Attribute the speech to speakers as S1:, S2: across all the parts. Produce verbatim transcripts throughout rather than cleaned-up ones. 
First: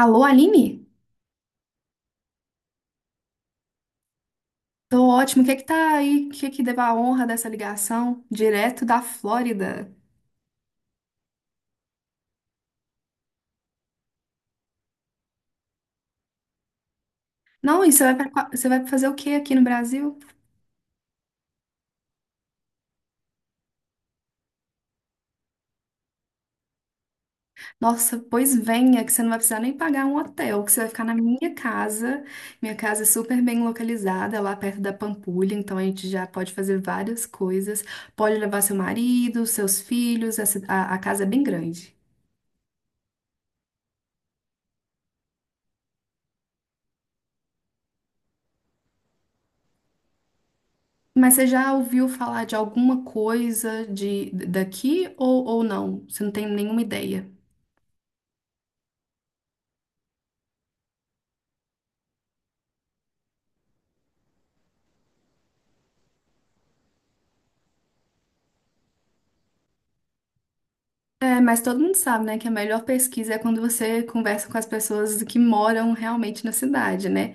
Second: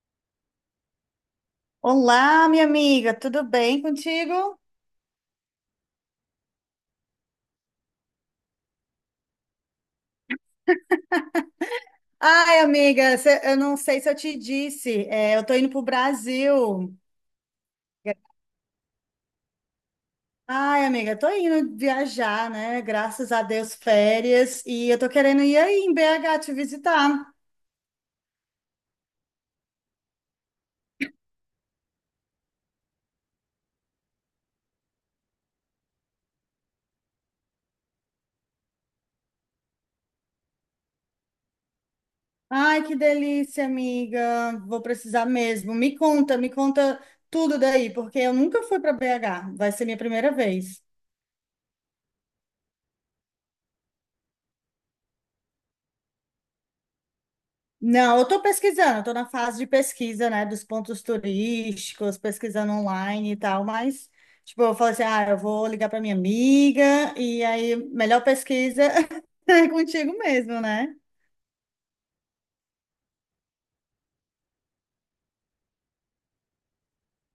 S1: Alô, Aline?
S2: Olá, minha amiga, tudo bem contigo?
S1: Tô ótimo. O que é que tá aí? O que é que deu a honra dessa ligação? Direto da Flórida.
S2: Ai, amiga, cê- eu não sei se eu te disse, é, eu tô indo pro Brasil.
S1: Não, e você vai, pra- você vai fazer o quê aqui no Brasil?
S2: Ai, amiga, tô indo viajar, né? Graças a Deus, férias, e eu tô querendo ir aí em B H te visitar.
S1: Nossa, pois venha, que você não vai precisar nem pagar um hotel, que você vai ficar na minha casa. Minha casa é super bem localizada, lá perto da Pampulha, então a gente já pode fazer várias coisas. Pode levar seu marido, seus filhos, a, ci- a a casa é bem grande.
S2: Ai, que delícia, amiga, vou precisar mesmo. Me conta, me conta tudo daí, porque eu nunca fui para B H, vai ser minha primeira vez.
S1: Mas você já ouviu falar de alguma coisa de daqui ou, ou não? Você não tem nenhuma ideia?
S2: Não, eu estou pesquisando, estou na fase de pesquisa, né, dos pontos turísticos, pesquisando online e tal, mas, tipo, eu falei assim, ah, eu vou ligar para minha amiga, e aí, melhor pesquisa é contigo mesmo, né?
S1: É, mas todo mundo sabe, né, que a melhor pesquisa é quando você conversa com as pessoas que moram realmente na cidade, né?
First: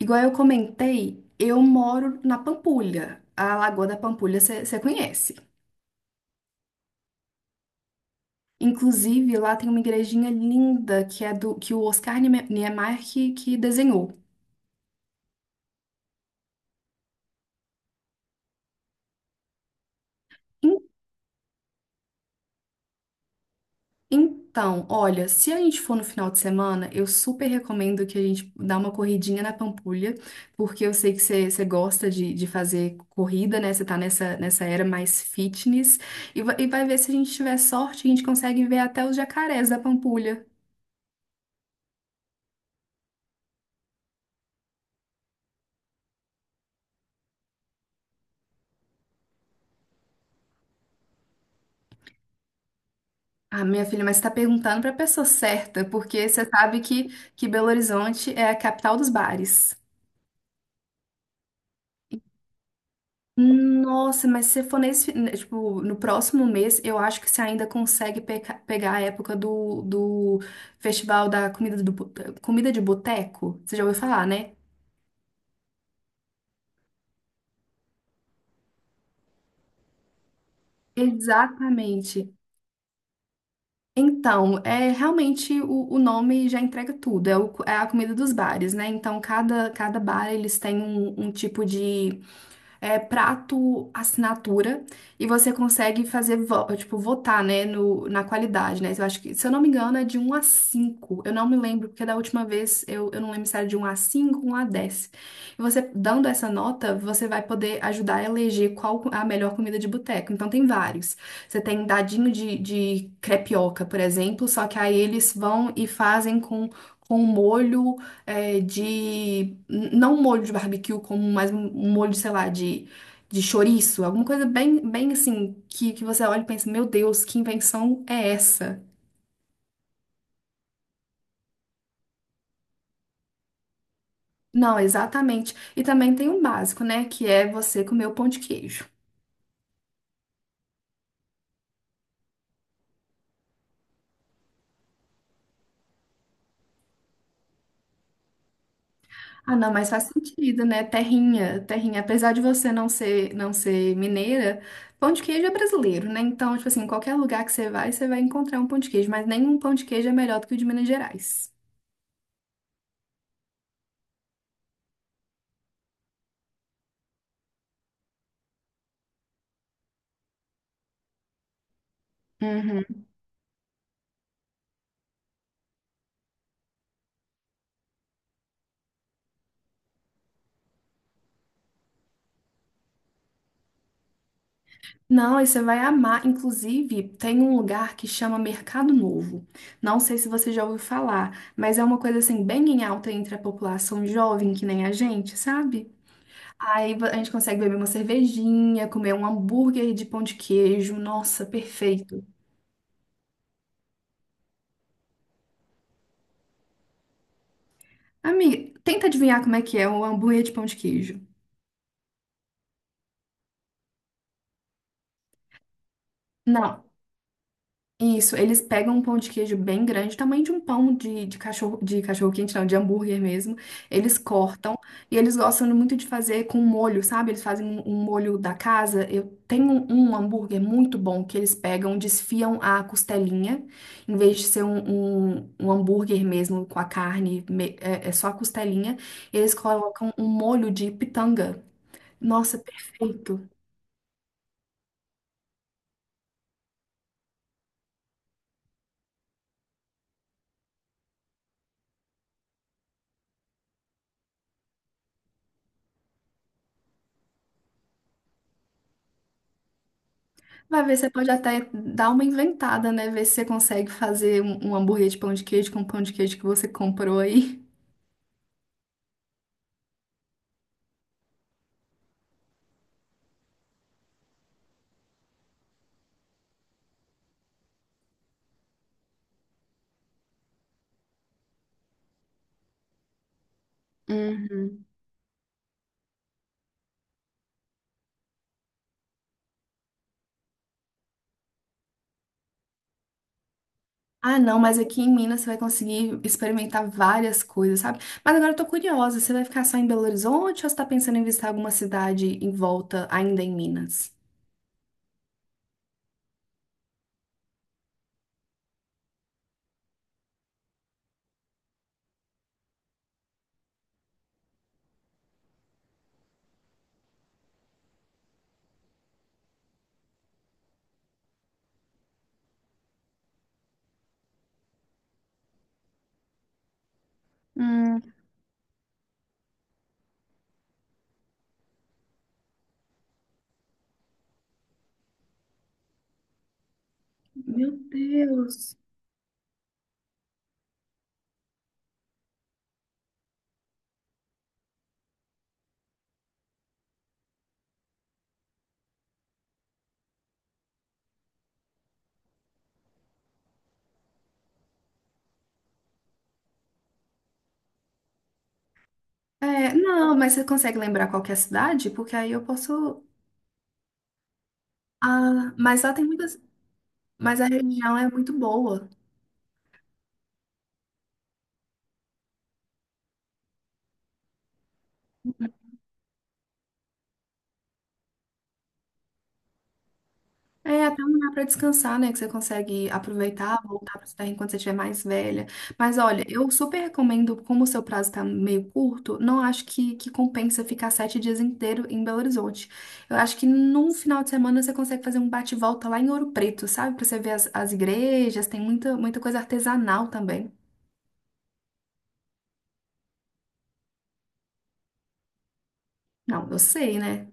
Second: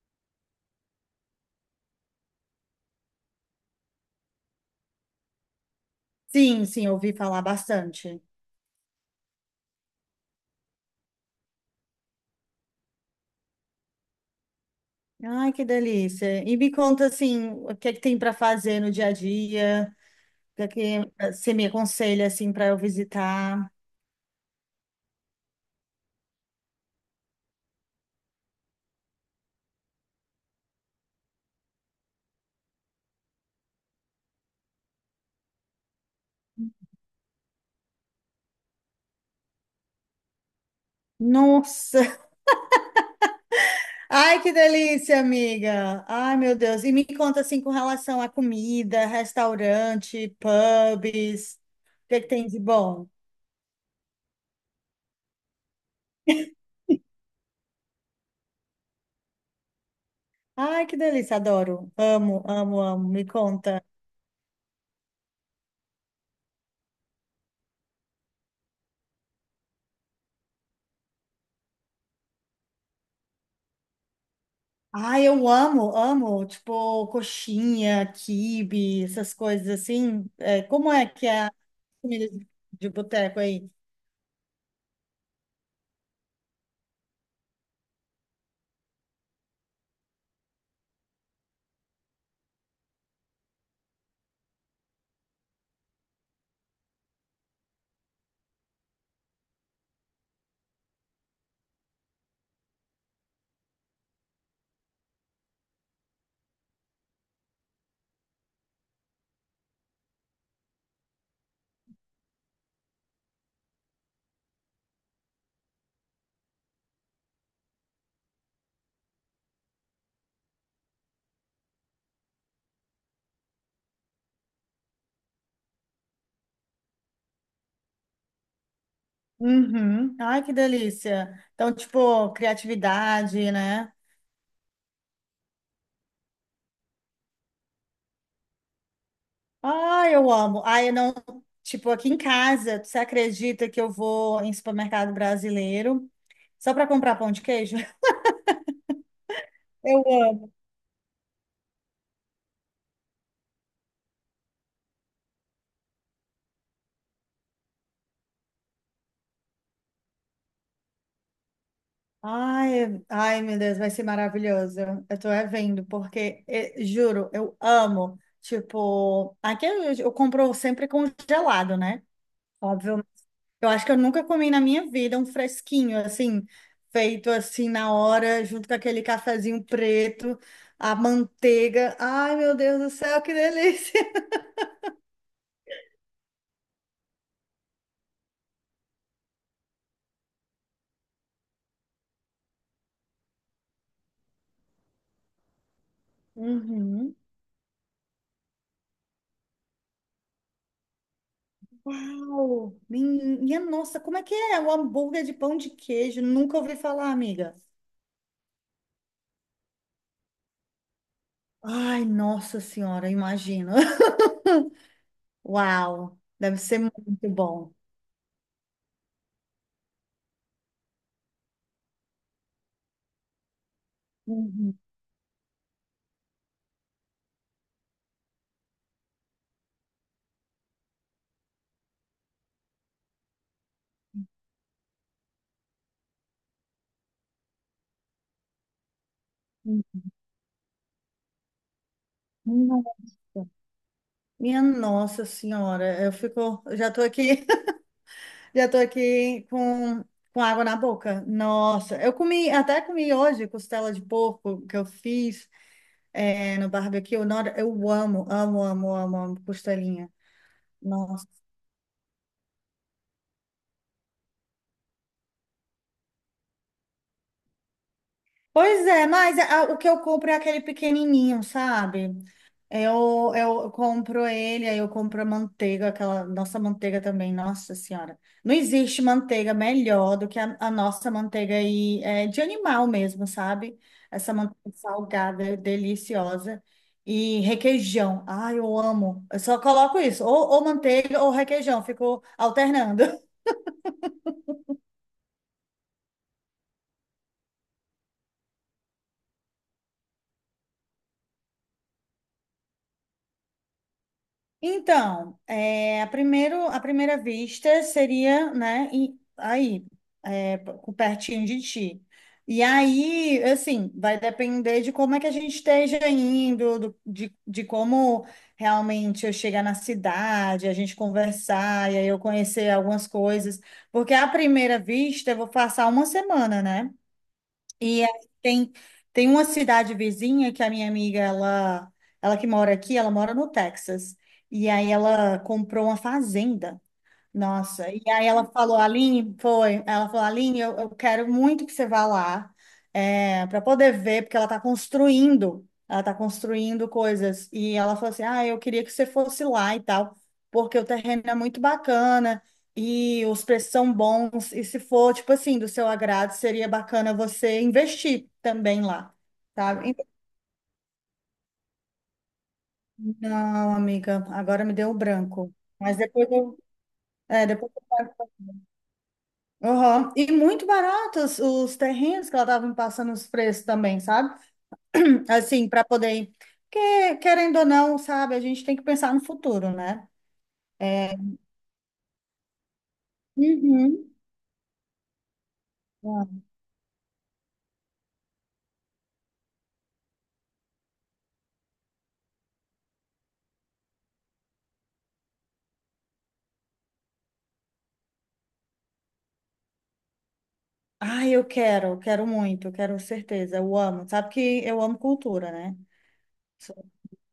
S1: Igual eu comentei, eu moro na Pampulha, a Lagoa da Pampulha você conhece.
S2: Sim, sim, ouvi falar bastante.
S1: Inclusive, lá tem uma igrejinha linda que é do que o Oscar Niemeyer que, que desenhou.
S2: Ai, que delícia. E me conta, assim, o que é que tem para fazer no dia a dia, o que é que eh, você me aconselha, assim, para eu visitar?
S1: Então, olha, se a gente for no final de semana, eu super recomendo que a gente dá uma corridinha na Pampulha, porque eu sei que você você gosta de, de fazer corrida, né? Você tá nessa, nessa era mais fitness. E, va- e vai ver se a gente tiver sorte, a gente consegue ver até os jacarés da Pampulha.
S2: Nossa! Ai, que delícia, amiga. Ai, meu Deus. E me conta assim com relação à comida, restaurante, pubs. O que que tem de bom?
S1: Ah, minha filha, mas você tá perguntando pra pessoa certa, porque você sabe que, que Belo Horizonte é a capital dos bares.
S2: Ai, que delícia, adoro. Amo, amo, amo. Me conta.
S1: Nossa, mas se for nesse, né, tipo, no próximo mês, eu acho que você ainda consegue peca- pegar a época do, do festival da comida, do, bo- comida de boteco. Você já ouviu falar, né?
S2: Ai, eu amo, amo. Tipo, coxinha, quibe, essas coisas assim. É, como é que é a comida
S1: Exatamente.
S2: de de boteco aí?
S1: Então, é realmente o, o nome já entrega tudo. É, o- é a comida dos bares, né? Então, cada, cada bar eles têm um, um tipo de é, prato assinatura e você consegue fazer, vo- tipo, votar, né, no, na qualidade, né? Eu acho que, se eu não me engano, é de um a cinco. Eu não me lembro, porque da última vez eu, eu não lembro se era de um a cinco, um a dez. E você, dando essa nota, você vai poder ajudar a eleger qual a melhor comida de boteco. Então, tem vários. Você tem dadinho de, de crepioca, por exemplo, só que aí eles vão e fazem com, com molho é, de. Não um molho de barbecue, como mais um um molho, sei lá, de, de chouriço. Alguma coisa bem, bem assim, que, que você olha e pensa: meu Deus, que invenção é essa?
S2: Uhum. Ai, que delícia. Então, tipo, criatividade, né?
S1: Não, exatamente. E também tem um básico, né? Que é você comer o pão de queijo.
S2: Ah, eu amo. Ah, eu não. Tipo, aqui em casa, você acredita que eu vou em supermercado brasileiro só para comprar pão de queijo?
S1: Ah, não, mas
S2: Eu
S1: faz
S2: amo.
S1: sentido, né? Terrinha, terrinha. Apesar de você não ser, não ser mineira, pão de queijo é brasileiro, né? Então, tipo assim, qualquer lugar que você vai, você vai encontrar um pão de queijo, mas nenhum pão de queijo é melhor do que o de Minas Gerais.
S2: Ai, ai, meu Deus, vai ser maravilhoso. Eu tô é vendo, porque, eh, juro, eu amo. Tipo, aqui eu, eu compro sempre congelado, né?
S1: Uhum.
S2: Óbvio. Eu acho que eu nunca comi na minha vida um fresquinho, assim, feito assim na hora, junto com aquele cafezinho preto, a manteiga. Ai, meu Deus do céu, que delícia!
S1: Não, aí você vai amar. Inclusive, tem um lugar que chama Mercado Novo. Não sei se você já ouviu falar, mas é uma coisa assim bem em alta entre a população jovem, que nem a gente, sabe? Aí vo- a
S2: Uhum.
S1: gente consegue beber uma cervejinha, comer um hambúrguer de pão de queijo. Nossa, perfeito.
S2: Uau! Minha nossa, como é que é? O hambúrguer de pão de queijo? Nunca ouvi falar, amiga.
S1: Amiga, tenta adivinhar como é que é o hambúrguer de pão de queijo.
S2: Ai, nossa senhora, imagina. Uau! Deve ser
S1: Não,
S2: muito bom.
S1: isso, eles pegam um pão de queijo bem grande, tamanho de um pão de, de cachorro, de cachorro quente, não, de hambúrguer mesmo. Eles cortam
S2: Uhum.
S1: e eles gostam muito de fazer com molho, sabe? Eles fazem um, um molho da casa. Eu tenho um, um hambúrguer muito bom que eles pegam, desfiam a costelinha, em vez de ser um, um, um hambúrguer mesmo com a carne, me- é, é só a costelinha. Eles colocam um molho de pitanga. Nossa,
S2: Nossa.
S1: perfeito.
S2: Minha nossa senhora, eu fico, eu já tô aqui. Já tô aqui com, com água na boca. Nossa, eu comi, até comi hoje costela de porco que eu fiz é, no barbecue. Nossa, eu amo, amo, amo, amo, amo costelinha.
S1: Vai ver, você pode até dar uma inventada, né? Ver se você consegue fazer um, um hambúrguer de pão de queijo com o pão de queijo que você comprou aí.
S2: Pois é, mas a- o que eu compro é aquele pequenininho, sabe? Eu, eu compro ele, aí eu compro a manteiga, aquela nossa manteiga também, nossa senhora. Não existe manteiga melhor do que a, a nossa manteiga aí, é, de animal mesmo, sabe? Essa manteiga
S1: Uhum.
S2: salgada, deliciosa. E requeijão, ai, eu amo. Eu só coloco isso, ou, ou manteiga ou requeijão, fico alternando.
S1: Ah, não, mas aqui em Minas você vai conseguir experimentar várias coisas, sabe? Mas agora eu tô curiosa, você vai ficar só em Belo Horizonte ou você tá pensando em visitar alguma cidade em volta ainda em Minas?
S2: Então, é, a primeiro, a primeira vista seria, né, em- aí, é, p- pertinho de ti. E aí, assim, vai depender de como é que a gente esteja indo, do- de, de como realmente eu chegar na cidade, a gente conversar, e aí eu conhecer algumas coisas. Porque à primeira vista eu vou passar uma semana, né?
S1: Hum.
S2: E aí tem, tem uma cidade vizinha que a minha amiga, ela, ela que mora aqui, ela mora no Texas. E aí ela comprou uma fazenda.
S1: Meu
S2: Nossa, e aí ela falou,
S1: Deus.
S2: Aline, foi, ela falou, Aline, eu, eu quero muito que você vá lá para poder ver, porque ela está construindo, ela está construindo coisas. E ela falou assim, ah, eu queria que você fosse lá e tal, porque o terreno é muito bacana e os preços são bons, e se for, tipo assim, do seu agrado, seria bacana você investir também lá,
S1: É,
S2: sabe? Então,
S1: não, mas você consegue lembrar qual que é a cidade? Porque aí eu posso.
S2: não, amiga, agora me deu um branco.
S1: Ah, mas lá
S2: Mas
S1: tem
S2: depois
S1: muitas.
S2: eu,
S1: Mas
S2: é,
S1: a
S2: depois eu
S1: região é muito boa.
S2: Aham. E muito baratos os terrenos que ela estava me passando os preços também, sabe? Assim, para poder. Porque, querendo ou não, sabe, a gente tem que pensar no futuro, né?
S1: É até um
S2: É.
S1: lugar para descansar, né? Que você consegue aproveitar, voltar para
S2: Uhum.
S1: terra enquanto você estiver mais velha. Mas olha, eu super recomendo, como o seu prazo está meio curto, não acho que, que compensa ficar sete dias inteiro em Belo Horizonte. Eu acho que num final de semana você consegue fazer um bate-volta lá em Ouro Preto, sabe? Para você ver as, as igrejas, tem muita, muita coisa artesanal também.
S2: Ai, eu quero, eu quero muito, eu quero certeza, eu amo. Sabe que eu amo cultura, né?
S1: Não, eu sei, né?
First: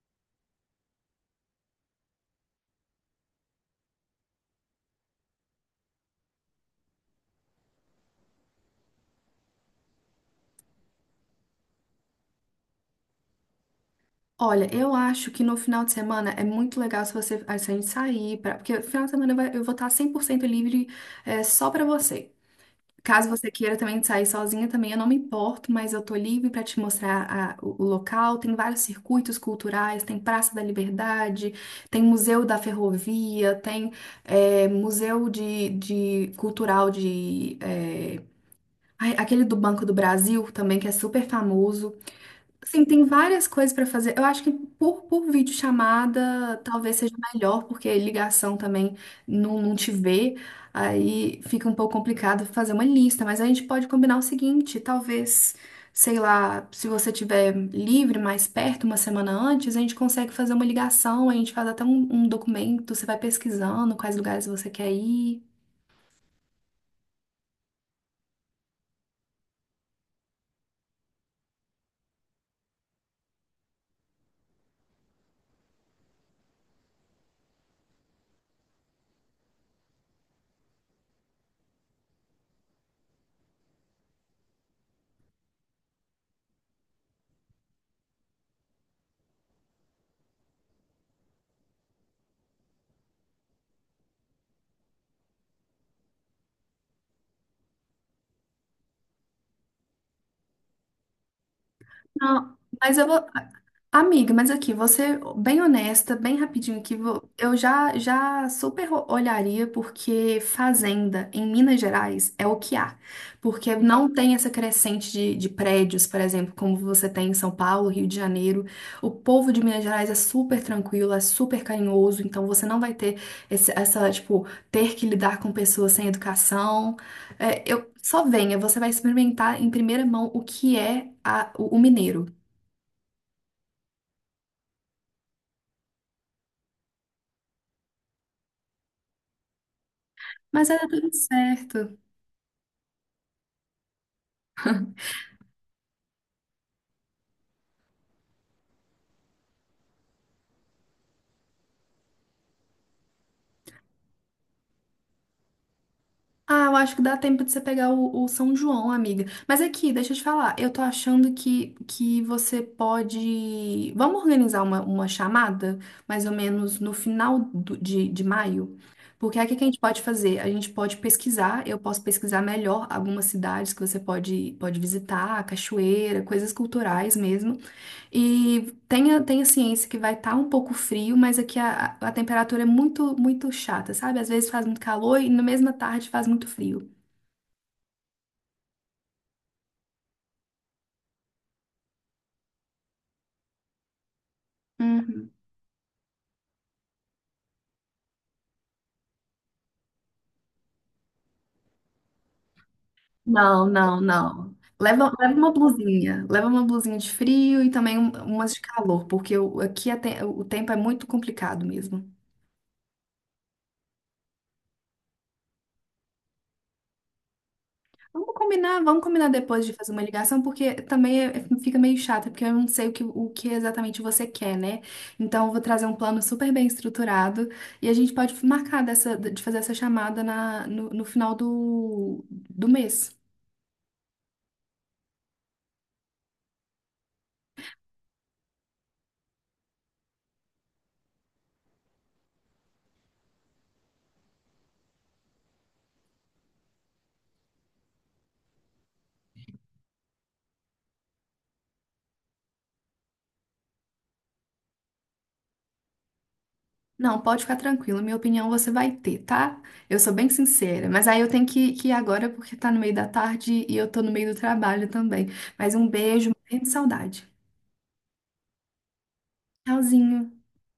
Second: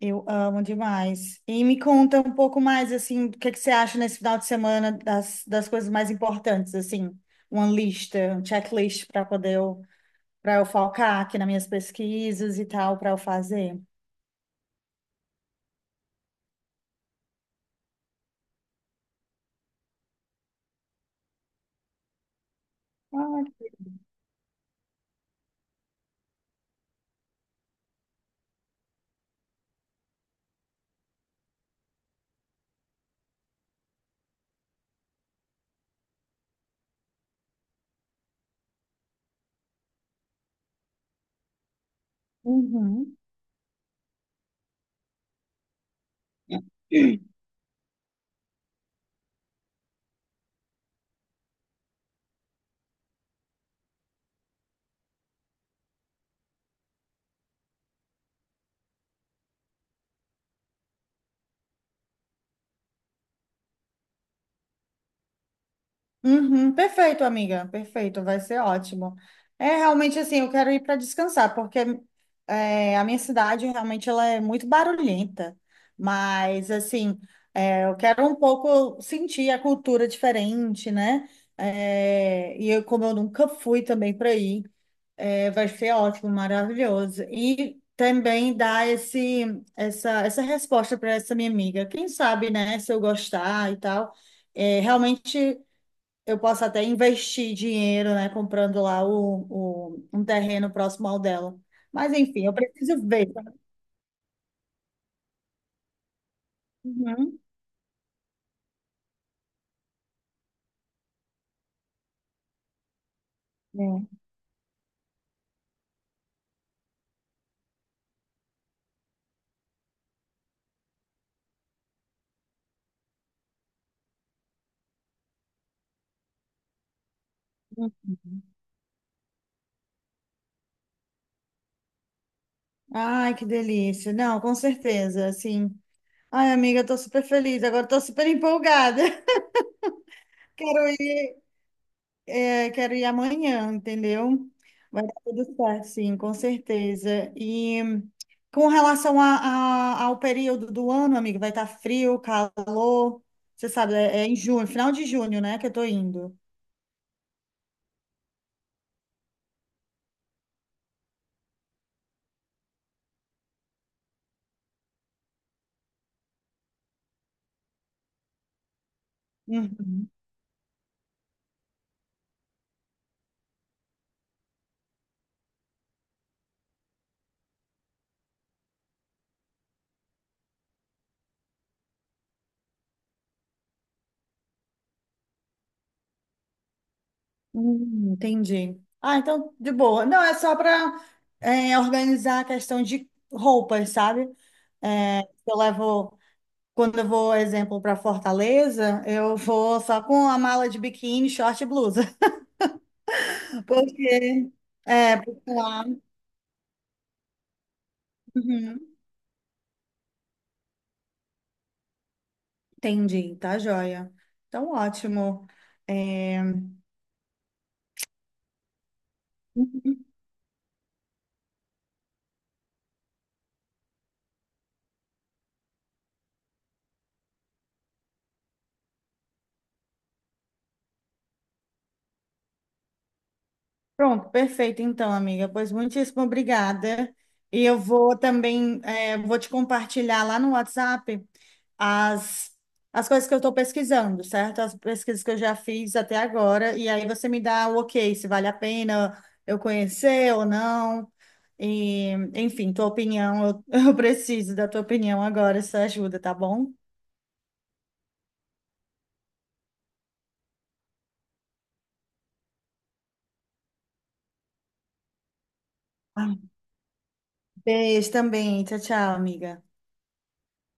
S2: Eu amo demais. E me conta um pouco mais, assim, o que que você acha nesse final de semana das, das coisas mais importantes, assim, uma lista, um checklist para poder eu para eu focar aqui nas minhas pesquisas e tal, para eu fazer.
S1: Olha, eu acho que no final de semana é muito legal se você, se a gente sair, pra, porque no final de semana eu vai- eu vou estar cem por cento livre, é, só pra você. Caso você
S2: Ah,
S1: queira também sair sozinha, também eu não me importo, mas eu tô livre para te mostrar a- o, o local. Tem vários circuitos culturais, tem Praça da Liberdade, tem Museu da Ferrovia, tem é, Museu de, de Cultural de é, ai, aquele do Banco do Brasil também que é super famoso. Sim, tem
S2: uhum.
S1: várias coisas para fazer. Eu acho que por, por videochamada talvez seja melhor, porque ligação também não, não te vê, aí fica um pouco complicado fazer uma lista, mas a gente pode combinar o seguinte, talvez, sei lá, se você tiver livre mais perto, uma semana antes, a gente consegue fazer uma ligação, a gente faz até um, um documento, você vai pesquisando quais lugares você quer ir.
S2: Uhum, perfeito, amiga, perfeito, vai ser ótimo. É realmente assim, eu quero ir para descansar, porque é, a minha cidade realmente ela é muito barulhenta, mas assim, é, eu quero um pouco sentir a cultura diferente, né? É, e eu, como eu nunca fui também para aí, é, vai ser ótimo, maravilhoso. E também dar esse, essa, essa resposta para essa minha amiga. Quem sabe, né, se eu gostar e tal, é, realmente eu posso até investir dinheiro, né, comprando lá o, o- um terreno próximo ao dela. Mas enfim, eu
S1: Não, mas
S2: preciso
S1: eu vou.
S2: ver.
S1: Amiga, mas aqui, você bem honesta, bem rapidinho aqui, vo-
S2: Uhum.
S1: eu já já super olharia porque fazenda em Minas Gerais é o que há. Porque não
S2: É.
S1: tem essa crescente de, de prédios, por exemplo, como você tem em São Paulo, Rio de Janeiro. O povo de Minas Gerais é super tranquilo, é super carinhoso, então você não vai ter esse- essa, tipo, ter que lidar com pessoas sem educação. É, eu, só
S2: Uhum.
S1: venha, você vai experimentar em primeira mão o que é a- o o mineiro.
S2: Ai, que delícia. Não, com certeza, assim. Ai, amiga, eu tô super feliz. Agora eu tô super empolgada.
S1: Mas era
S2: Quero
S1: tudo
S2: ir.
S1: certo.
S2: É, quero ir amanhã, entendeu? Vai dar tudo certo, sim, com certeza. E com relação a, a- ao período do ano, amigo, vai estar frio, calor. Você sabe, é, é em junho, final de junho, né, que eu tô indo.
S1: Ah, eu acho que dá tempo de você pegar o, o São João, amiga. Mas aqui, deixa eu te falar, eu tô achando que, que você pode. Vamos organizar uma, uma chamada, mais ou menos no final do- de, de maio? Porque aí o que que a gente pode
S2: Uhum.
S1: fazer? A gente pode pesquisar, eu posso pesquisar melhor algumas cidades que você pode, pode visitar, cachoeira, coisas culturais mesmo. E tenha, tenha ciência que vai estar um pouco frio, mas aqui a, a temperatura é muito, muito chata, sabe? Às vezes faz muito calor e na mesma tarde faz muito frio.
S2: Hum, entendi. Ah, então, de boa. Não, é só para organizar a questão de roupas, sabe? É,
S1: Uhum.
S2: eu levo. Quando eu vou, exemplo, para Fortaleza, eu vou só com a mala de biquíni, short e blusa.
S1: Não, não,
S2: Porque,
S1: não. Leva,
S2: é,
S1: leva
S2: porque
S1: uma
S2: lá.
S1: blusinha. Leva uma blusinha de frio e também um- umas de
S2: Uhum,
S1: calor, porque o- aqui a te- o tempo é muito complicado mesmo.
S2: entendi, tá joia. Então, ótimo. É,
S1: Vamos combinar, vamos combinar depois de fazer uma ligação, porque também é- fica meio chato, porque eu não sei o que, o que exatamente você quer, né? Então, eu vou trazer um plano super bem estruturado e a gente pode marcar dessa, de fazer essa chamada na, no, no final do, do mês.
S2: pronto, perfeito então, amiga. Pois muitíssimo obrigada. E eu vou também, é, vou te compartilhar lá no WhatsApp as, as coisas que eu estou pesquisando, certo? As pesquisas que eu já fiz até agora. E aí você me dá o ok, se vale a pena eu conhecer ou não. E, enfim, tua opinião, eu, eu preciso da tua opinião agora, essa ajuda, tá bom?
S1: Não, pode ficar tranquilo, minha opinião você vai ter, tá? Eu sou bem sincera, mas aí eu tenho que, que ir agora porque tá no meio da tarde e eu tô no meio do trabalho também. Mas um beijo,
S2: Ah,
S1: morrendo de saudade.
S2: beijo também. Tchau, tchau, amiga.
S1: Tchauzinho.